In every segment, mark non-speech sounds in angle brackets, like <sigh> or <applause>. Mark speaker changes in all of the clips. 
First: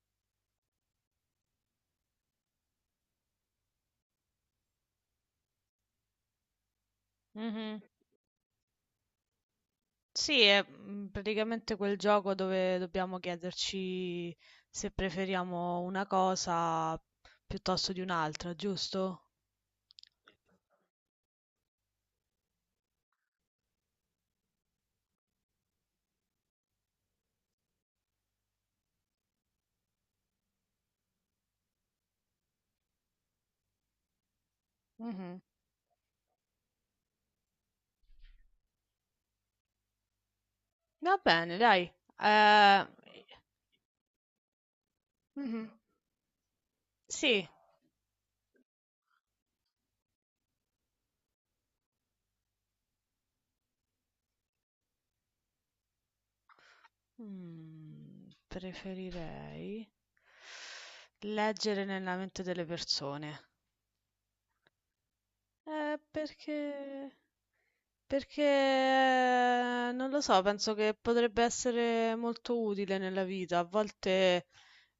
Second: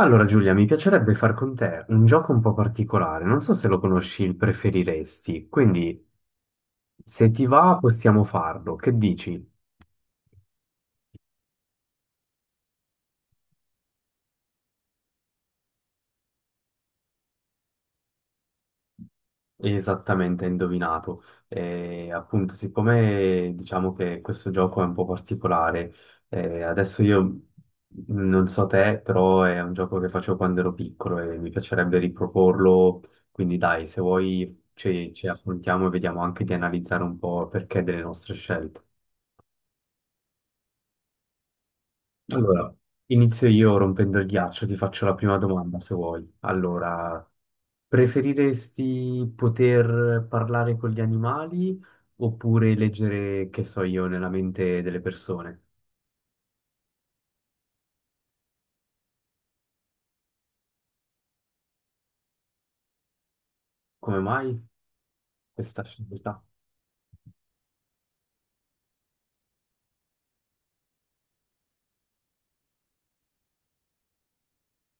Speaker 1: Allora Giulia, mi piacerebbe far con te un gioco un po' particolare, non so se lo conosci, il preferiresti, quindi se ti va
Speaker 2: Mhm.
Speaker 1: possiamo farlo, che dici?
Speaker 2: Sì, è praticamente quel gioco dove dobbiamo chiederci se preferiamo una cosa piuttosto di un'altra, giusto?
Speaker 1: Esattamente, hai indovinato. Appunto, siccome diciamo che questo gioco è un po' particolare, adesso io non so te, però è un gioco che facevo quando ero piccolo e mi piacerebbe riproporlo, quindi dai, se vuoi ci
Speaker 2: Mhm.
Speaker 1: affrontiamo e vediamo anche di analizzare un po' il perché delle nostre scelte.
Speaker 2: Va bene, dai.
Speaker 1: Allora,
Speaker 2: Eh,
Speaker 1: inizio io rompendo il ghiaccio, ti faccio la prima
Speaker 2: mhm.
Speaker 1: domanda se vuoi. Allora,
Speaker 2: Sì,
Speaker 1: preferiresti poter parlare con gli animali oppure leggere, che so io, nella mente delle persone?
Speaker 2: Preferirei leggere nella mente delle persone.
Speaker 1: Come mai questa scelta?
Speaker 2: Perché? Perché non lo so, penso che potrebbe essere molto utile nella vita. A volte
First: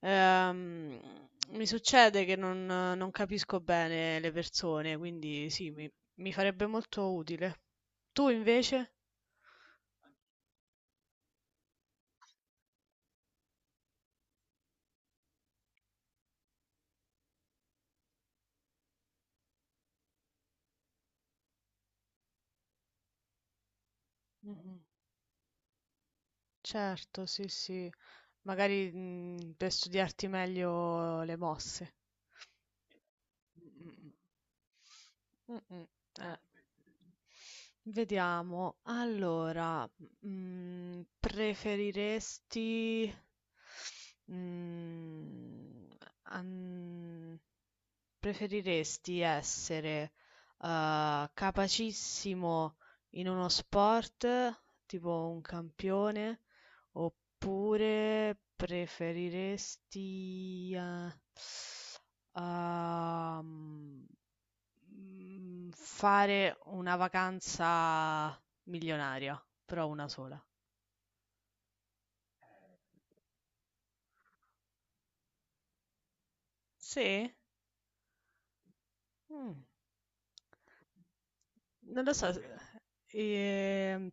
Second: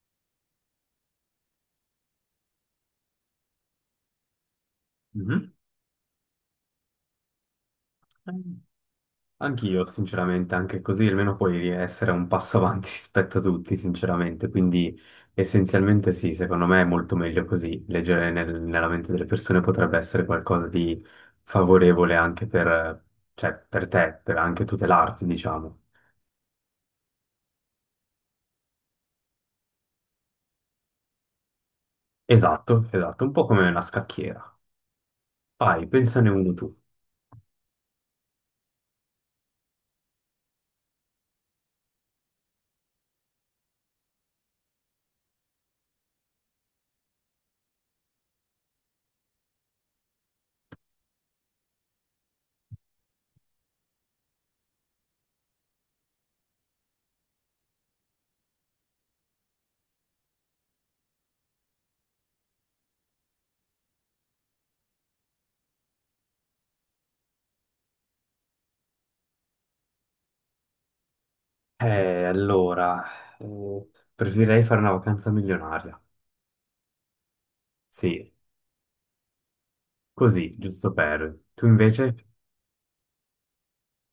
Speaker 2: ehm, mi succede che non capisco bene le persone,
Speaker 1: Mhm.
Speaker 2: quindi sì, mi farebbe molto utile. Tu invece?
Speaker 1: Anch'io, sinceramente, anche così almeno puoi essere un passo avanti <laughs> rispetto a tutti, sinceramente. Quindi, essenzialmente, sì, secondo me è molto meglio così. Leggere nella mente delle persone potrebbe essere qualcosa di favorevole anche per, cioè, per te, per anche
Speaker 2: Mhm.
Speaker 1: tutelarti, diciamo.
Speaker 2: Certo, sì, sì. Magari, per studiarti meglio le mosse.
Speaker 1: Esatto, esatto, un po' come una
Speaker 2: Mh-mh-mh.
Speaker 1: scacchiera. Vai,
Speaker 2: Mh-mh,
Speaker 1: pensane
Speaker 2: eh.
Speaker 1: uno tu.
Speaker 2: Vediamo. Allora, mhmm, preferiresti, mhmm, an preferiresti essere, capacissimo in uno sport, tipo un campione, oppure preferiresti, uhm, fare una vacanza milionaria, però una sola?
Speaker 1: Allora, eh, preferirei fare una vacanza milionaria.
Speaker 2: Sì?
Speaker 1: Sì,
Speaker 2: Mh.
Speaker 1: così, giusto per. Tu
Speaker 2: Non lo
Speaker 1: invece,
Speaker 2: so, ehm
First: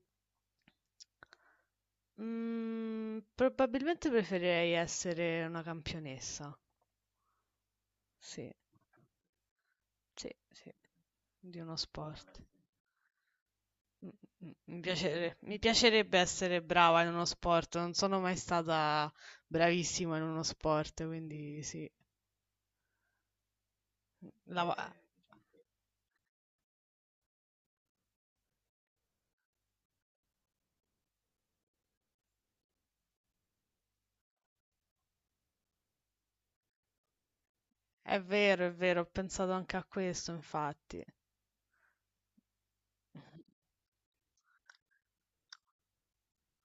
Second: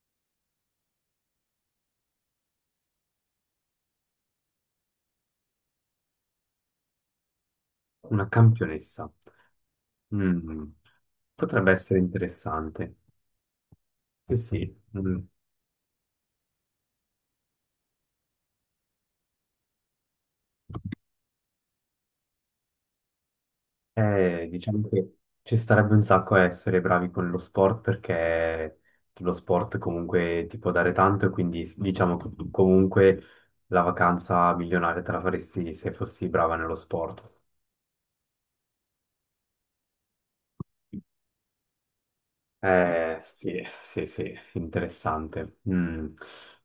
Speaker 2: Mhmm, probabilmente preferirei essere una campionessa.
Speaker 1: una
Speaker 2: Sì.
Speaker 1: campionessa.
Speaker 2: Sì,
Speaker 1: Mm,
Speaker 2: sì. Di
Speaker 1: potrebbe
Speaker 2: uno
Speaker 1: essere
Speaker 2: sport.
Speaker 1: interessante.
Speaker 2: Mh,
Speaker 1: Sì,
Speaker 2: mh, mh,
Speaker 1: sì.
Speaker 2: mi
Speaker 1: Mm.
Speaker 2: piacere mi piacerebbe essere brava in uno sport, non sono mai stata bravissima in uno sport, quindi sì. Mh, lava
Speaker 1: Diciamo che ci starebbe un sacco a essere bravi con lo sport perché lo sport comunque ti può dare tanto e quindi diciamo che tu comunque la vacanza milionaria te la faresti se fossi brava nello sport.
Speaker 2: È vero, è vero, ho pensato anche a questo infatti. Mh-mh.
Speaker 1: Sì, sì, sì, interessante. Mm.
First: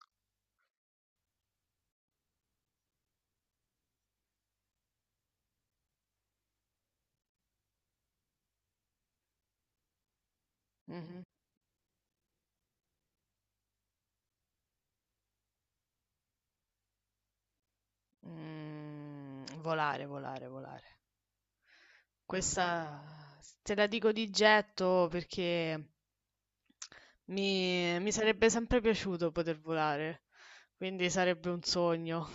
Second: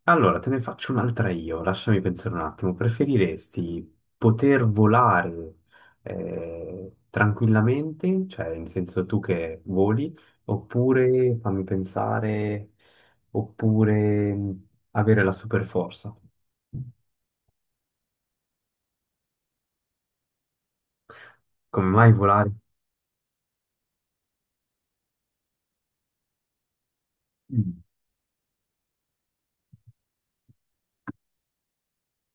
Speaker 1: Allora, te ne faccio un'altra io, lasciami pensare un attimo. Preferiresti poter volare tranquillamente, cioè in senso tu che voli, oppure, fammi pensare, oppure avere la superforza?
Speaker 2: Mhmm, Volare, volare, volare.
Speaker 1: Come mai volare?
Speaker 2: Questa s te la dico di getto perché
Speaker 1: Mm.
Speaker 2: mi sarebbe sempre piaciuto poter volare, quindi sarebbe un sogno.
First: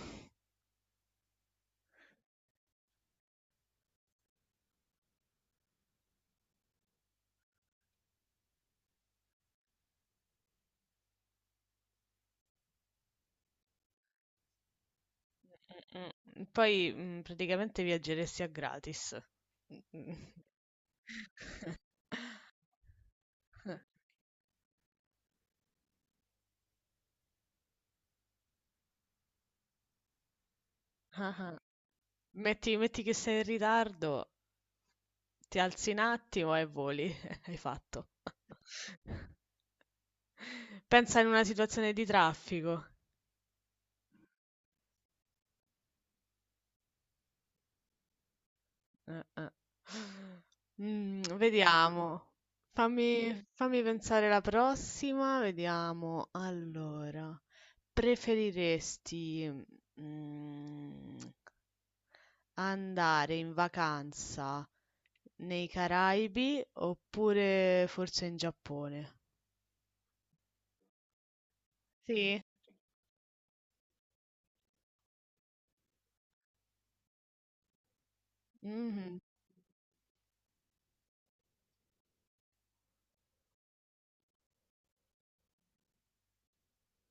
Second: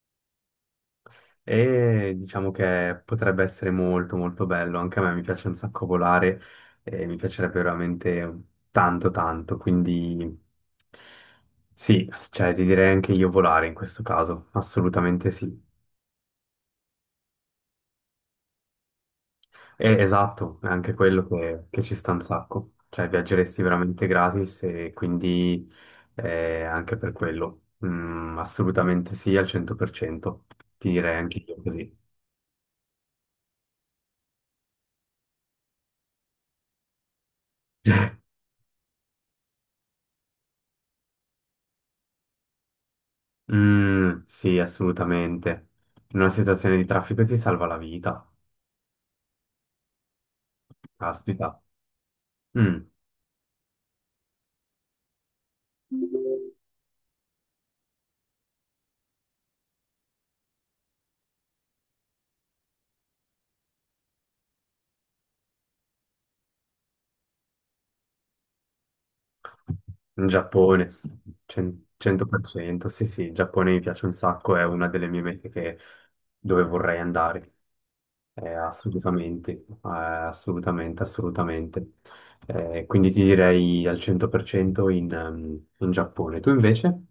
Speaker 1: E diciamo che potrebbe essere molto molto bello, anche a me mi piace un sacco volare e mi piacerebbe veramente tanto tanto, quindi sì, cioè ti direi anche io volare in questo caso, assolutamente sì.
Speaker 2: Mh-mh. Poi, praticamente viaggeresti a gratis. Mh-mh.
Speaker 1: Esatto, è anche quello che ci sta un sacco, cioè viaggeresti veramente gratis e quindi anche per quello, assolutamente sì al 100%, ti direi anche
Speaker 2: Ah-ah.
Speaker 1: io così.
Speaker 2: <laughs> Metti che sei in ritardo, ti alzi un attimo e voli, <laughs> hai fatto. <laughs> Pensa in una situazione di traffico.
Speaker 1: Mm, sì, assolutamente. In una situazione di traffico ti salva la vita.
Speaker 2: Eh, eh.
Speaker 1: Caspita.
Speaker 2: Vediamo.
Speaker 1: Mm,
Speaker 2: Fammi pensare la prossima. Vediamo. Allora, preferiresti mm, andare in vacanza nei Caraibi oppure forse in Giappone?
Speaker 1: in Giappone,
Speaker 2: Sì.
Speaker 1: 100%. Sì, sì, il Giappone mi piace un sacco, è una delle mie mete dove vorrei andare.
Speaker 2: Mhm.
Speaker 1: Assolutamente, assolutamente, assolutamente. Quindi ti direi al 100% in Giappone. Tu invece?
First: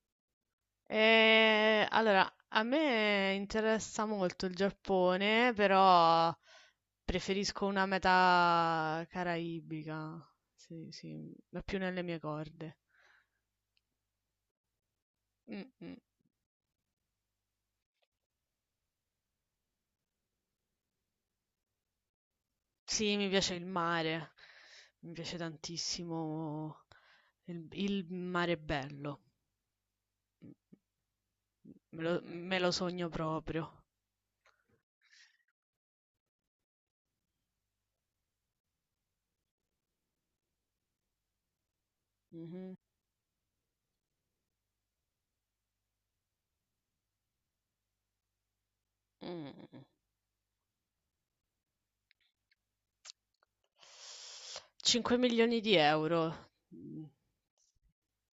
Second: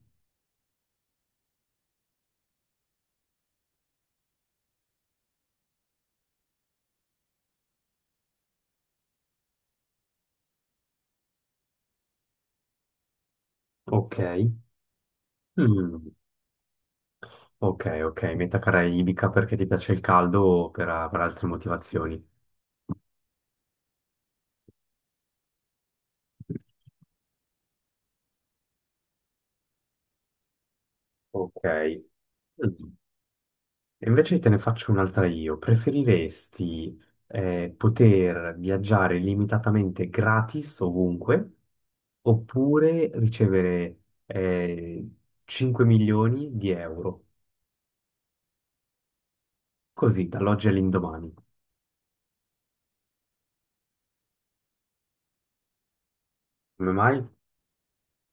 Speaker 2: Allora, a me interessa molto il Giappone, però preferisco una meta caraibica. Sì, sì, è più nelle mie corde.
Speaker 1: Ok.
Speaker 2: Mm, mm.
Speaker 1: Mm. Ok, ok, meta caraibica perché ti piace il caldo o per altre motivazioni?
Speaker 2: Sì, mi piace il mare, mi piace tantissimo il mare bello,
Speaker 1: Ok.
Speaker 2: me lo
Speaker 1: Mm.
Speaker 2: sogno proprio.
Speaker 1: E invece te ne faccio un'altra io. Preferiresti poter viaggiare limitatamente gratis ovunque
Speaker 2: Mhm.
Speaker 1: oppure ricevere eh, 5 milioni di euro?
Speaker 2: Mm. Mm, mm.
Speaker 1: Così, dall'oggi all'indomani.
Speaker 2: 5.000.000 €.
Speaker 1: Come
Speaker 2: Mh.
Speaker 1: mai?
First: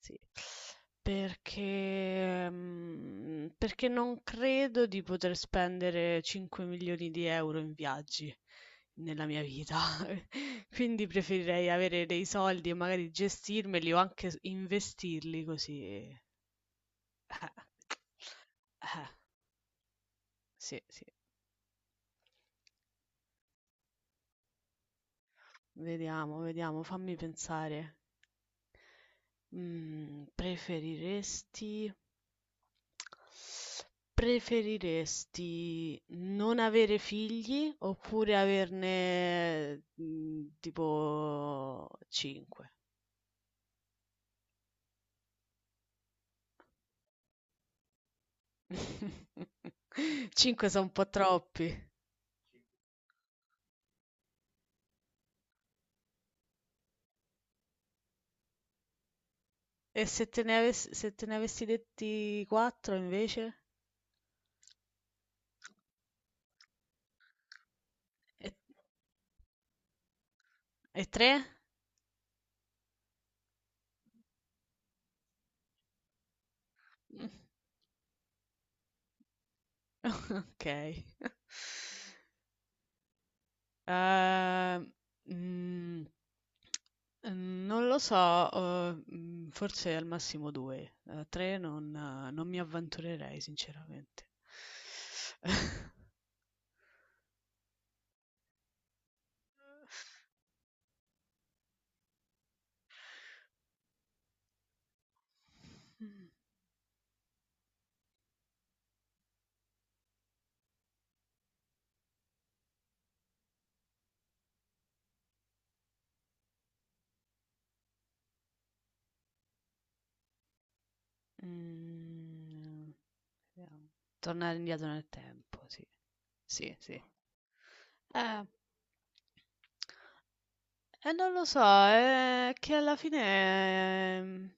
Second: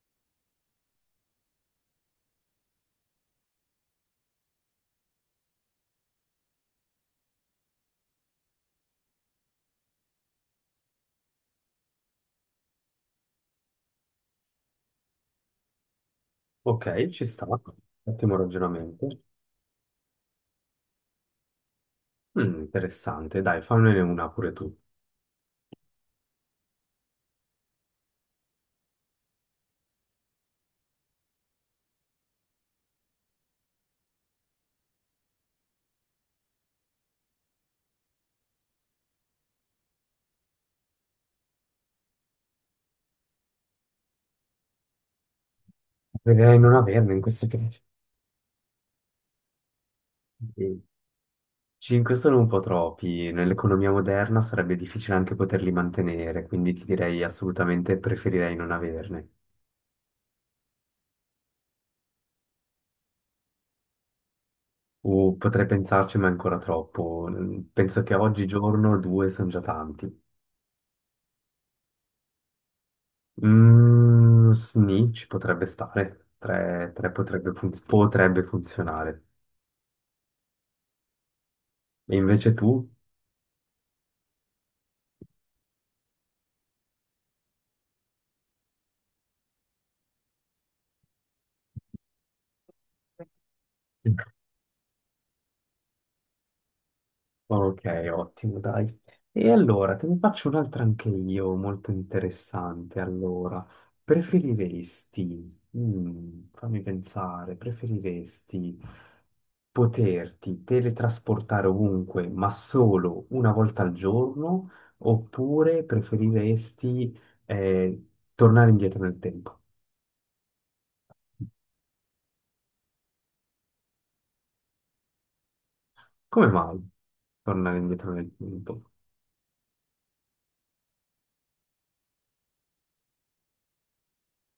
Speaker 2: Sì. Perché non credo di poter spendere 5.000.000 € in viaggi nella mia vita. <laughs> Quindi preferirei avere dei soldi e magari gestirmeli o anche s investirli così
Speaker 1: Ok, ci sta. Ottimo ragionamento.
Speaker 2: Eh, sì, sì.
Speaker 1: Mm, interessante. Dai, fammene una pure tu.
Speaker 2: Vediamo, vediamo, fammi pensare. Mhmm, preferiresti Preferiresti non avere figli oppure averne, tipo 5?
Speaker 1: Preferirei non averne in questo caso.
Speaker 2: 5 so' <laughs>
Speaker 1: Sì.
Speaker 2: un po' troppi.
Speaker 1: Cinque sono un po' troppi. Nell'economia moderna sarebbe difficile anche poterli mantenere, quindi ti direi assolutamente preferirei non averne.
Speaker 2: E se te ne avessi detti 4 invece?
Speaker 1: O potrei pensarci, ma è ancora troppo. Penso che
Speaker 2: E
Speaker 1: oggigiorno due sono già tanti.
Speaker 2: e 3?
Speaker 1: Mm, sni ci potrebbe stare. Tre, tre
Speaker 2: Mh,
Speaker 1: potrebbe, potrebbe funzionare.
Speaker 2: <laughs> okay.
Speaker 1: E invece tu?
Speaker 2: Ehm, mhmm, Non lo so, forse al massimo 2, 3 non mi avventurerei sinceramente.
Speaker 1: <laughs>
Speaker 2: <laughs>
Speaker 1: Ok, ottimo, dai. E allora, te ne faccio un'altra anche io, molto interessante. Allora, preferiresti, fammi pensare, preferiresti poterti teletrasportare ovunque, ma solo una volta al giorno, oppure preferiresti, eh, tornare indietro nel tempo?
Speaker 2: Mhmm, Vediamo. Tornare indietro nel tempo, sì.
Speaker 1: Come
Speaker 2: Sì,
Speaker 1: mai
Speaker 2: sì.
Speaker 1: tornare indietro nel
Speaker 2: Eh.
Speaker 1: tempo?
Speaker 2: Non lo so, è che alla fine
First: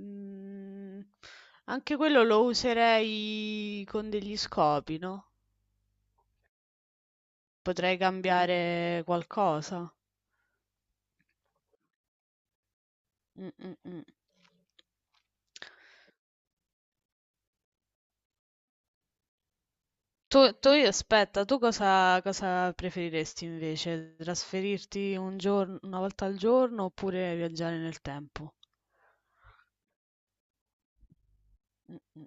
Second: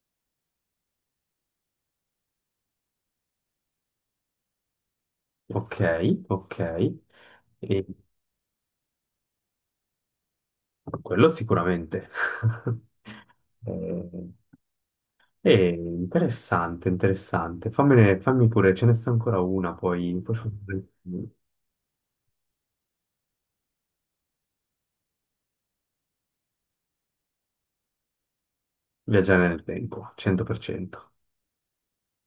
Speaker 2: mm, anche quello lo userei con degli scopi, no?
Speaker 1: Ok, ok. E,
Speaker 2: Potrei cambiare qualcosa.
Speaker 1: Quello sicuramente. <laughs>
Speaker 2: Mm, mm, mm.
Speaker 1: Eh, è interessante, interessante. Fammi pure, ce ne sta ancora una, poi,
Speaker 2: Tu
Speaker 1: fammi
Speaker 2: aspetta, tu cosa preferiresti invece? Trasferirti un giorno, una volta al giorno oppure viaggiare nel tempo?
Speaker 1: viaggiare nel tempo, 100%.
Speaker 2: Mm, mm,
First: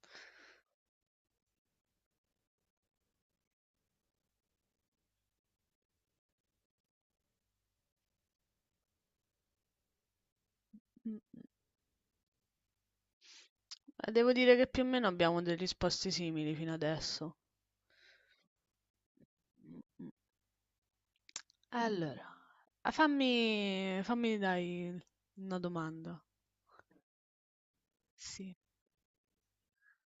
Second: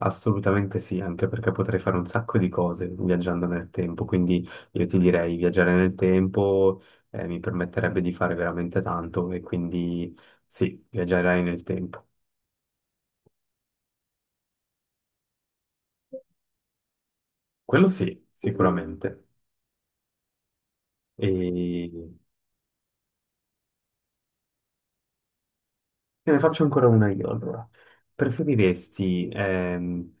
Speaker 1: Assolutamente sì, anche perché potrei fare un sacco di cose viaggiando nel tempo, quindi io ti direi viaggiare nel tempo mi permetterebbe di fare veramente tanto e quindi sì,
Speaker 2: mm,
Speaker 1: viaggerai
Speaker 2: mm.
Speaker 1: nel tempo.
Speaker 2: Devo dire che più o meno abbiamo delle risposte simili fino adesso.
Speaker 1: Quello sì, sicuramente. E
Speaker 2: Allora, ah, fammi dai una domanda.
Speaker 1: Te ne faccio ancora una io, allora.
Speaker 2: Sì.
Speaker 1: Preferiresti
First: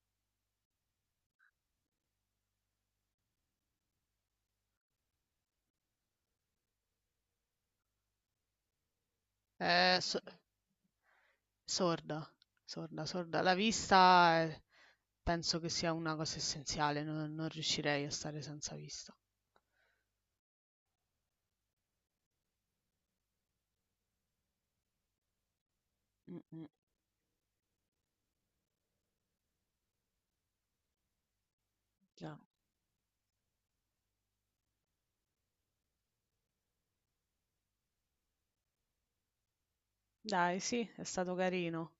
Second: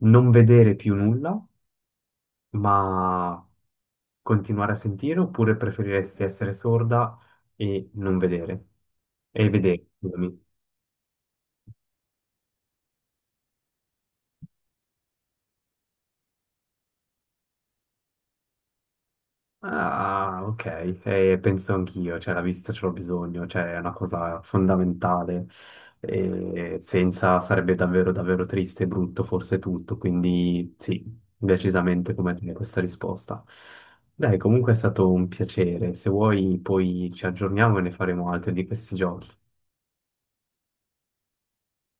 Speaker 1: non vedere più nulla, ma continuare a sentire, oppure preferiresti essere sorda e non vedere? E vedere,
Speaker 2: Eh, so-
Speaker 1: scusami.
Speaker 2: sorda, sorda, sorda. La vista penso che sia una cosa essenziale, non riuscirei a stare senza vista.
Speaker 1: Ah, ok. Penso anch'io, cioè la vista ce l'ho bisogno, cioè è una cosa fondamentale.
Speaker 2: Mm, mm,
Speaker 1: Senza sarebbe davvero davvero triste e brutto forse tutto, quindi sì, decisamente come
Speaker 2: già.
Speaker 1: te questa risposta. Dai, comunque è stato un piacere, se vuoi poi ci aggiorniamo e ne faremo altri di questi giochi.
Speaker 2: Dai, sì, è stato carino.